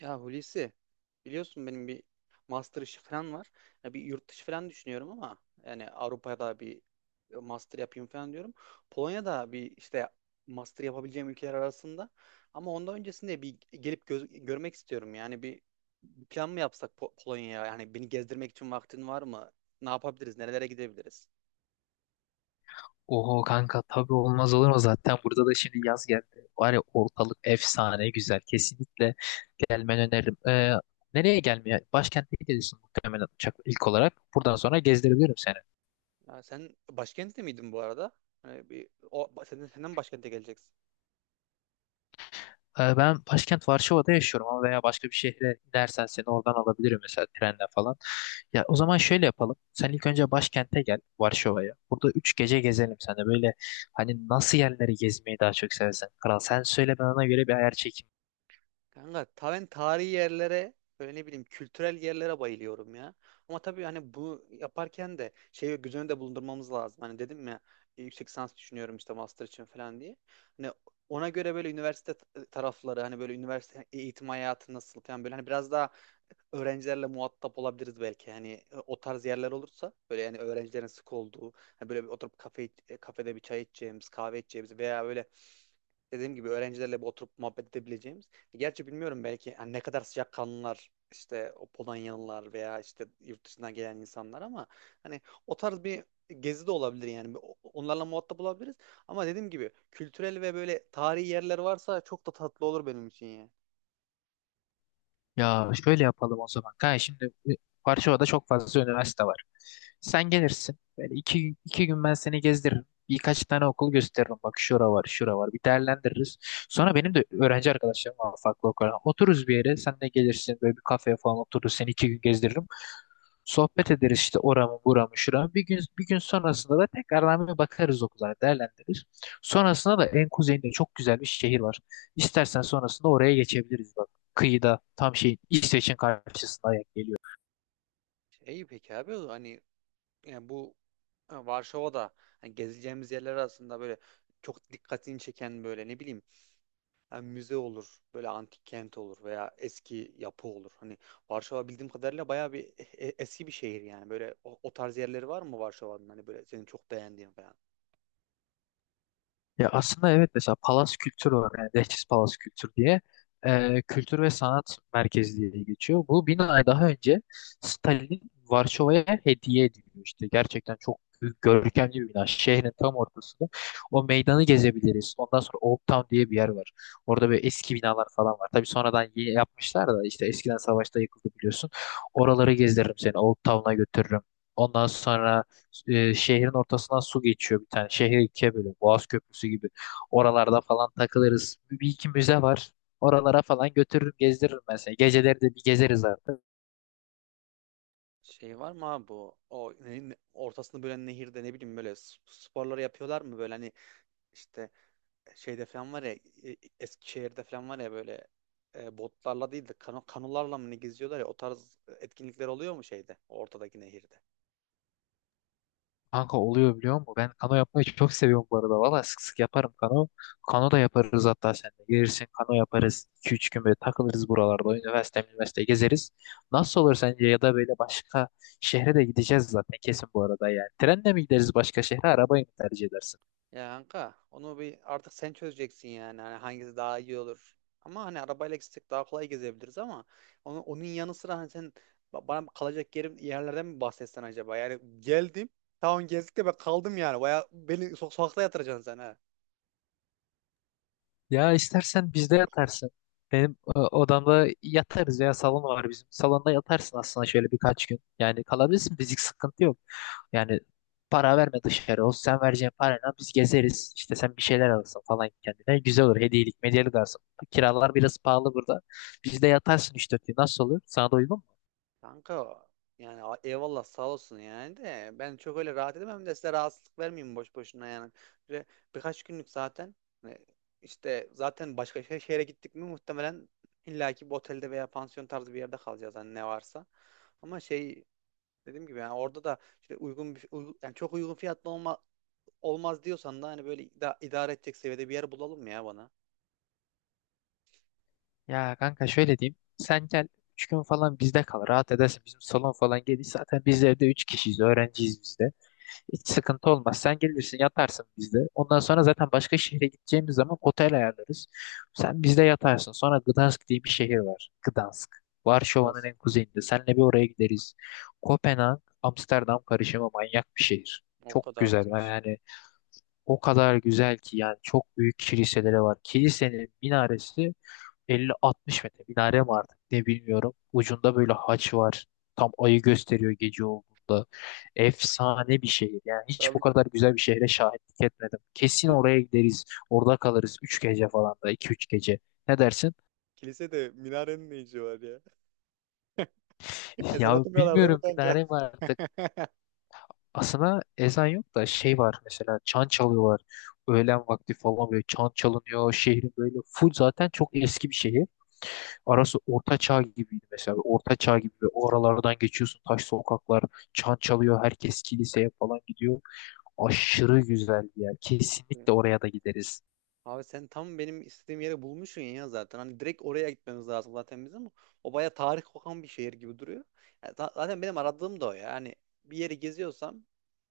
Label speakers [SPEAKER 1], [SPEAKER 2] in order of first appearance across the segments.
[SPEAKER 1] Ya Hulusi, biliyorsun benim bir master işi falan var. Ya bir yurt dışı falan düşünüyorum ama yani Avrupa'da bir master yapayım falan diyorum. Polonya'da bir işte master yapabileceğim ülkeler arasında, ama ondan öncesinde bir gelip görmek istiyorum. Yani bir plan mı yapsak Polonya'ya? Yani beni gezdirmek için vaktin var mı? Ne yapabiliriz? Nerelere gidebiliriz?
[SPEAKER 2] Oho kanka tabii olmaz olur mu zaten burada da şimdi yaz geldi. Var ya ortalık efsane güzel. Kesinlikle gelmeni öneririm. Nereye gelmeye? Başkente gidiyorsun muhtemelen uçakla ilk olarak. Buradan sonra gezdirebilirim seni.
[SPEAKER 1] Ya sen başkentte miydin bu arada? Hani bir senden başkente geleceksin.
[SPEAKER 2] Ben başkent Varşova'da yaşıyorum ama veya başka bir şehre inersen seni oradan alabilirim mesela trenle falan. Ya o zaman şöyle yapalım. Sen ilk önce başkente gel Varşova'ya. Burada 3 gece gezelim sen de böyle hani nasıl yerleri gezmeyi daha çok seversen. Kral sen söyle ben ona göre bir ayar çekeyim.
[SPEAKER 1] Kanka ben tarihi yerlere, böyle ne bileyim, kültürel yerlere bayılıyorum ya. Ama tabii hani bu yaparken de şeyi göz önünde bulundurmamız lazım. Hani dedim ya, yüksek lisans düşünüyorum işte master için falan diye. Hani ona göre böyle üniversite tarafları, hani böyle üniversite eğitim hayatı nasıl falan, böyle hani biraz daha öğrencilerle muhatap olabiliriz belki. Hani o tarz yerler olursa, böyle yani öğrencilerin sık olduğu, hani böyle bir oturup kafede bir çay içeceğimiz, kahve içeceğimiz veya böyle dediğim gibi öğrencilerle bir oturup muhabbet edebileceğimiz. Gerçi bilmiyorum, belki hani ne kadar sıcakkanlılar işte o Polonyalılar veya işte yurt dışından gelen insanlar, ama hani o tarz bir gezi de olabilir yani. Onlarla muhatap olabiliriz. Ama dediğim gibi kültürel ve böyle tarihi yerler varsa çok da tatlı olur benim için yani.
[SPEAKER 2] Ya şöyle yapalım o zaman. Kanka şimdi Varşova'da çok fazla üniversite var. Sen gelirsin. Böyle iki gün ben seni gezdiririm. Birkaç tane okul gösteririm. Bak şura var, şura var. Bir değerlendiririz. Sonra benim de öğrenci arkadaşlarım var farklı okullardan. Otururuz bir yere. Sen de gelirsin. Böyle bir kafeye falan otururuz. Seni 2 gün gezdiririm. Sohbet ederiz işte oramı buramı şuramı. Bir gün sonrasında da tekrardan bir bakarız okullara değerlendiririz. Sonrasında da en kuzeyinde çok güzel bir şehir var. İstersen sonrasında oraya geçebiliriz bak. Kıyıda tam şeyin İsveç'in karşısına geliyor.
[SPEAKER 1] İyi, peki abi, hani yani bu Varşova'da hani gezeceğimiz yerler arasında böyle çok dikkatini çeken böyle ne bileyim. Yani müze olur, böyle antik kent olur veya eski yapı olur. Hani Varşova bildiğim kadarıyla bayağı bir eski bir şehir yani. Böyle o tarz yerleri var mı Varşova'nın? Hani böyle senin çok beğendiğin falan.
[SPEAKER 2] Ya aslında evet mesela Palas Kültür var yani Leftis Palas Kültür diye, kültür ve sanat merkezi diye geçiyor. Bu binayı daha önce Stalin Varşova'ya hediye ediliyor, işte gerçekten çok görkemli bir bina şehrin tam ortasında. O meydanı gezebiliriz. Ondan sonra Old Town diye bir yer var, orada böyle eski binalar falan var. Tabii sonradan yeni yapmışlar da işte, eskiden savaşta yıkıldı biliyorsun. Oraları gezdiririm seni, Old Town'a götürürüm. Ondan sonra şehrin ortasından su geçiyor bir tane. Şehri ikiye böyle, Boğaz Köprüsü gibi. Oralarda falan takılırız. Bir iki müze var. Oralara falan götürürüm gezdiririm mesela seni. Geceleri de bir gezeriz artık.
[SPEAKER 1] Şey var mı abi bu? Ortasını bölen nehirde, ne bileyim, böyle sporları yapıyorlar mı? Böyle hani işte şeyde falan var ya, Eskişehir'de falan var ya, böyle botlarla değil de kanolarla mı ne geziyorlar ya, o tarz etkinlikler oluyor mu şeyde, ortadaki nehirde?
[SPEAKER 2] Kanka oluyor biliyor musun? Ben kano yapmayı çok seviyorum bu arada. Valla sık sık yaparım kano. Kano da yaparız hatta seninle. Gelirsin kano yaparız. 2-3 gün böyle takılırız buralarda. Üniversite, üniversite gezeriz. Nasıl olur sence? Ya da böyle başka şehre de gideceğiz zaten kesin bu arada yani. Trenle mi gideriz başka şehre? Arabayı mı tercih edersin?
[SPEAKER 1] Ya kanka, onu bir artık sen çözeceksin yani, hani hangisi daha iyi olur. Ama hani arabayla gitsek daha kolay gezebiliriz, ama onun yanı sıra hani sen bana kalacak yerlerden mi bahsetsen acaba? Yani geldim, tamam, gezdik de ben kaldım yani. Baya beni sokakta yatıracaksın sen ha.
[SPEAKER 2] Ya istersen bizde yatarsın. Benim odamda yatarız, ya salon var bizim. Salonda yatarsın aslında şöyle birkaç gün. Yani kalabilirsin, fizik sıkıntı yok. Yani para verme dışarı. O sen vereceğin parayla biz gezeriz. İşte sen bir şeyler alırsın falan kendine. Güzel olur. Hediyelik medyelik alırsın. Kiralar biraz pahalı burada. Bizde yatarsın üç dört gün. Nasıl olur? Sana da uygun mu?
[SPEAKER 1] Kanka yani, eyvallah sağ olsun yani, de ben çok öyle rahat edemem de, size rahatsızlık vermeyeyim boş boşuna yani. Böyle birkaç günlük zaten, e, işte zaten başka şehre gittik mi muhtemelen illaki bir otelde veya pansiyon tarzı bir yerde kalacağız, hani ne varsa. Ama şey, dediğim gibi yani orada da işte uygun bir yani çok uygun olmaz diyorsan da hani böyle idare edecek seviyede bir yer bulalım ya bana.
[SPEAKER 2] Ya kanka şöyle diyeyim. Sen gel 3 gün falan bizde kal. Rahat edersin. Bizim salon falan geniş. Zaten biz evde 3 kişiyiz. Öğrenciyiz biz de. Hiç sıkıntı olmaz. Sen gelirsin yatarsın bizde. Ondan sonra zaten başka şehre gideceğimiz zaman otel ayarlarız. Sen bizde yatarsın. Sonra Gdansk diye bir şehir var. Gdansk. Varşova'nın
[SPEAKER 1] Biraz.
[SPEAKER 2] en kuzeyinde. Seninle bir oraya gideriz. Kopenhag, Amsterdam karışımı manyak bir şehir.
[SPEAKER 1] O
[SPEAKER 2] Çok
[SPEAKER 1] kadar
[SPEAKER 2] güzel.
[SPEAKER 1] diyorsun.
[SPEAKER 2] Yani o kadar güzel ki, yani çok büyük kiliseleri var. Kilisenin minaresi 50-60 metre, minare mi artık ne bilmiyorum. Ucunda böyle haç var. Tam ayı gösteriyor gece olduğunda. Efsane bir şehir. Yani hiç bu
[SPEAKER 1] Abi,
[SPEAKER 2] kadar güzel bir şehre şahitlik etmedim. Kesin
[SPEAKER 1] kili-
[SPEAKER 2] oraya gideriz. Orada kalırız 3 gece falan, da iki üç gece. Ne dersin?
[SPEAKER 1] kilise de minarenin ne işi var ya? Ezan
[SPEAKER 2] Ya
[SPEAKER 1] atmıyorlar değil mi
[SPEAKER 2] bilmiyorum,
[SPEAKER 1] kanka?
[SPEAKER 2] minare mi artık. Aslında ezan yok da şey var mesela, çan çalıyorlar. Öğlen vakti falan böyle çan çalınıyor. Şehrin böyle full, zaten çok eski bir şehir. Arası orta çağ gibiydi mesela. Orta çağ gibi ve o aralardan geçiyorsun. Taş sokaklar, çan çalıyor. Herkes kiliseye falan gidiyor. Aşırı güzel bir yer. Kesinlikle oraya da gideriz.
[SPEAKER 1] Abi sen tam benim istediğim yere bulmuşsun ya zaten. Hani direkt oraya gitmemiz lazım zaten bizim, o baya tarih kokan bir şehir gibi duruyor. Yani zaten benim aradığım da o ya. Hani bir yeri geziyorsam,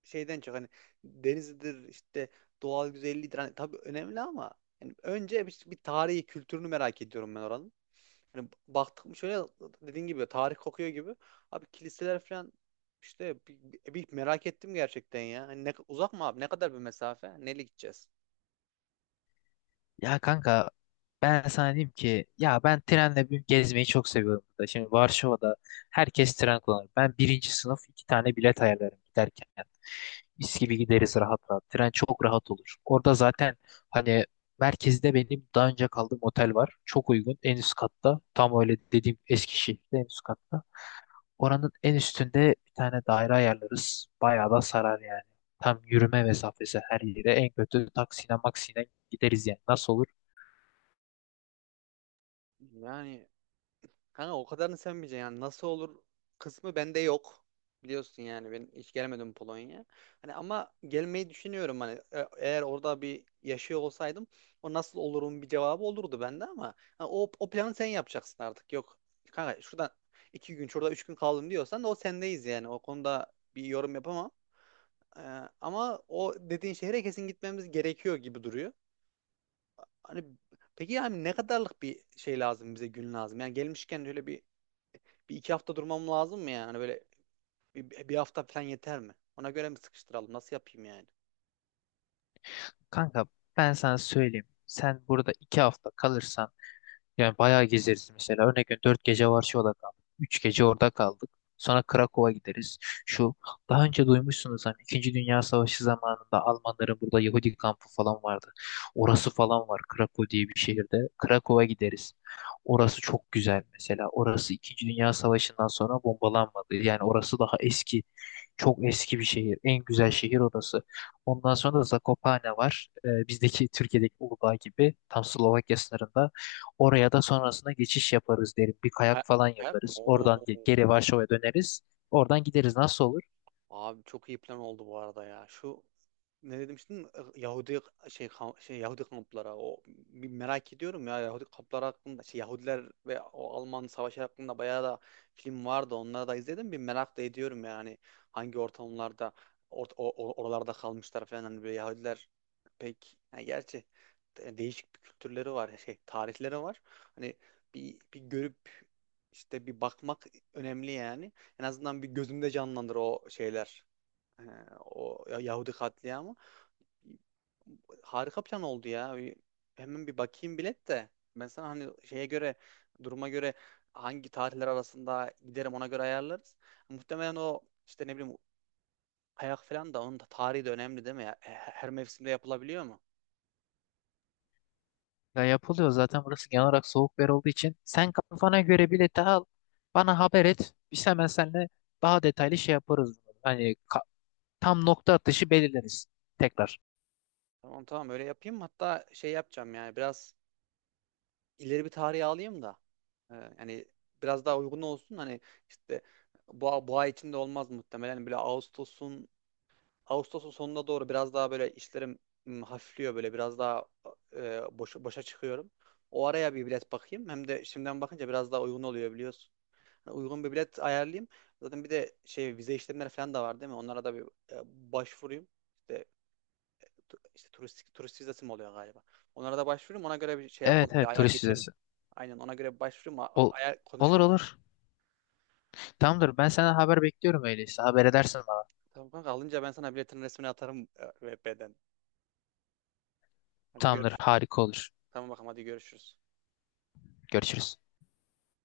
[SPEAKER 1] şeyden çok hani denizidir, işte doğal güzelliğidir. Hani tabii önemli, ama yani önce bir tarihi, kültürünü merak ediyorum ben oranın. Hani baktık mı, şöyle dediğin gibi tarih kokuyor gibi. Abi kiliseler falan, işte merak ettim gerçekten ya. Hani ne, uzak mı abi? Ne kadar bir mesafe? Neyle gideceğiz?
[SPEAKER 2] Ya kanka ben sana diyeyim ki, ya ben trenle bir gezmeyi çok seviyorum burada. Şimdi Varşova'da herkes tren kullanır. Ben birinci sınıf 2 tane bilet ayarlarım giderken. Mis gibi gideriz rahat rahat. Tren çok rahat olur. Orada zaten hani merkezde benim daha önce kaldığım otel var. Çok uygun. En üst katta. Tam öyle dediğim Eskişehir'de, en üst katta. Oranın en üstünde bir tane daire ayarlarız. Bayağı da sarar yani. Tam yürüme mesafesi her yere. En kötü taksiyle maksiyle gideriz yani. Nasıl olur?
[SPEAKER 1] Yani kanka, o kadarını sevmeyeceksin yani, nasıl olur kısmı bende yok. Biliyorsun yani ben hiç gelemedim Polonya. Hani ama gelmeyi düşünüyorum. Hani eğer orada bir yaşıyor olsaydım, o nasıl olurum bir cevabı olurdu bende, ama ha, o planı sen yapacaksın artık. Yok kanka, şurada iki gün, şurada üç gün kaldım diyorsan da o sendeyiz yani, o konuda bir yorum yapamam. Ee, Ama o dediğin şehre kesin gitmemiz gerekiyor gibi duruyor. Hani peki, yani ne kadarlık bir şey lazım bize, gün lazım? Yani gelmişken öyle bir bir iki hafta durmam lazım mı yani? Hani böyle bir hafta falan yeter mi? Ona göre mi sıkıştıralım? Nasıl yapayım yani?
[SPEAKER 2] Kanka ben sana söyleyeyim. Sen burada 2 hafta kalırsan yani bayağı gezeriz mesela. Örnek veriyorum, 4 gece Varşova'da kaldık. 3 gece orada kaldık. Sonra Krakow'a gideriz. Şu daha önce duymuşsunuz hani, İkinci Dünya Savaşı zamanında Almanların burada Yahudi kampı falan vardı. Orası falan var Krakow diye bir şehirde. Krakow'a gideriz. Orası çok güzel mesela. Orası İkinci Dünya Savaşı'ndan sonra bombalanmadı. Yani orası daha eski. Çok eski bir şehir. En güzel şehir orası. Ondan sonra da Zakopane var. Bizdeki Türkiye'deki Uludağ gibi, tam Slovakya sınırında. Oraya da sonrasında geçiş yaparız derim. Bir kayak
[SPEAKER 1] Kayak,
[SPEAKER 2] falan
[SPEAKER 1] Kayak mı?
[SPEAKER 2] yaparız.
[SPEAKER 1] Oo.
[SPEAKER 2] Oradan geri Varşova'ya döneriz. Oradan gideriz. Nasıl olur?
[SPEAKER 1] Abi çok iyi plan oldu bu arada ya. Şu ne demiştin? Yahudi Yahudi kampları. O bir merak ediyorum ya, Yahudi kampları hakkında, şey, Yahudiler ve o Alman savaşı hakkında bayağı da film vardı. Onları da izledim. Bir merak da ediyorum yani hangi ortamlarda, oralarda kalmışlar falan, hani böyle Yahudiler pek yani, gerçi değişik bir kültürleri var, şey, tarihleri var. Hani bir bir görüp, işte bir bakmak önemli yani. En azından bir gözümde canlandır o şeyler. Ee, O Yahudi katliamı. Harika plan oldu ya. Hemen bir bakayım bilet de. Ben sana hani duruma göre hangi tarihler arasında giderim, ona göre ayarlarız. Muhtemelen o işte, ne bileyim, kayak falan da, onun da tarihi de önemli değil mi ya? Her her mevsimde yapılabiliyor mu?
[SPEAKER 2] Ya yapılıyor zaten, burası genel olarak soğuk bir yer olduğu için. Sen kafana göre bileti al. Bana haber et. Biz hemen seninle daha detaylı şey yaparız. Tam nokta atışı belirleriz. Tekrar.
[SPEAKER 1] Tamam tamam, öyle yapayım. Hatta şey yapacağım yani, biraz ileri bir tarihe alayım da. Ee, Yani biraz daha uygun olsun. Hani işte bu ay içinde olmaz muhtemelen. Böyle Ağustos'un sonuna doğru biraz daha böyle işlerim hafifliyor, böyle biraz daha boşa çıkıyorum. O araya bir bilet bakayım. Hem de şimdiden bakınca biraz daha uygun oluyor biliyorsun. Yani uygun bir bilet ayarlayayım. Zaten bir de şey, vize işlemleri falan da var değil mi? Onlara da bir e, başvurayım. İşte, turist vizesi mi oluyor galiba? Onlara da başvurayım. Ona göre bir şey
[SPEAKER 2] Evet
[SPEAKER 1] yapalım. Bir
[SPEAKER 2] evet,
[SPEAKER 1] ayar
[SPEAKER 2] turist
[SPEAKER 1] geçelim.
[SPEAKER 2] vizesi.
[SPEAKER 1] Aynen, ona göre bir başvurayım.
[SPEAKER 2] Ol-
[SPEAKER 1] Ayar
[SPEAKER 2] olur
[SPEAKER 1] konuşuruz ama.
[SPEAKER 2] olur. Tamamdır. Ben senden haber bekliyorum öyleyse. Haber edersin bana.
[SPEAKER 1] Tamam kanka, alınca ben sana biletin resmini atarım VP'den. Hadi
[SPEAKER 2] Tamamdır.
[SPEAKER 1] görüşürüz.
[SPEAKER 2] Harika olur.
[SPEAKER 1] Tamam bakalım, hadi görüşürüz.
[SPEAKER 2] Görüşürüz.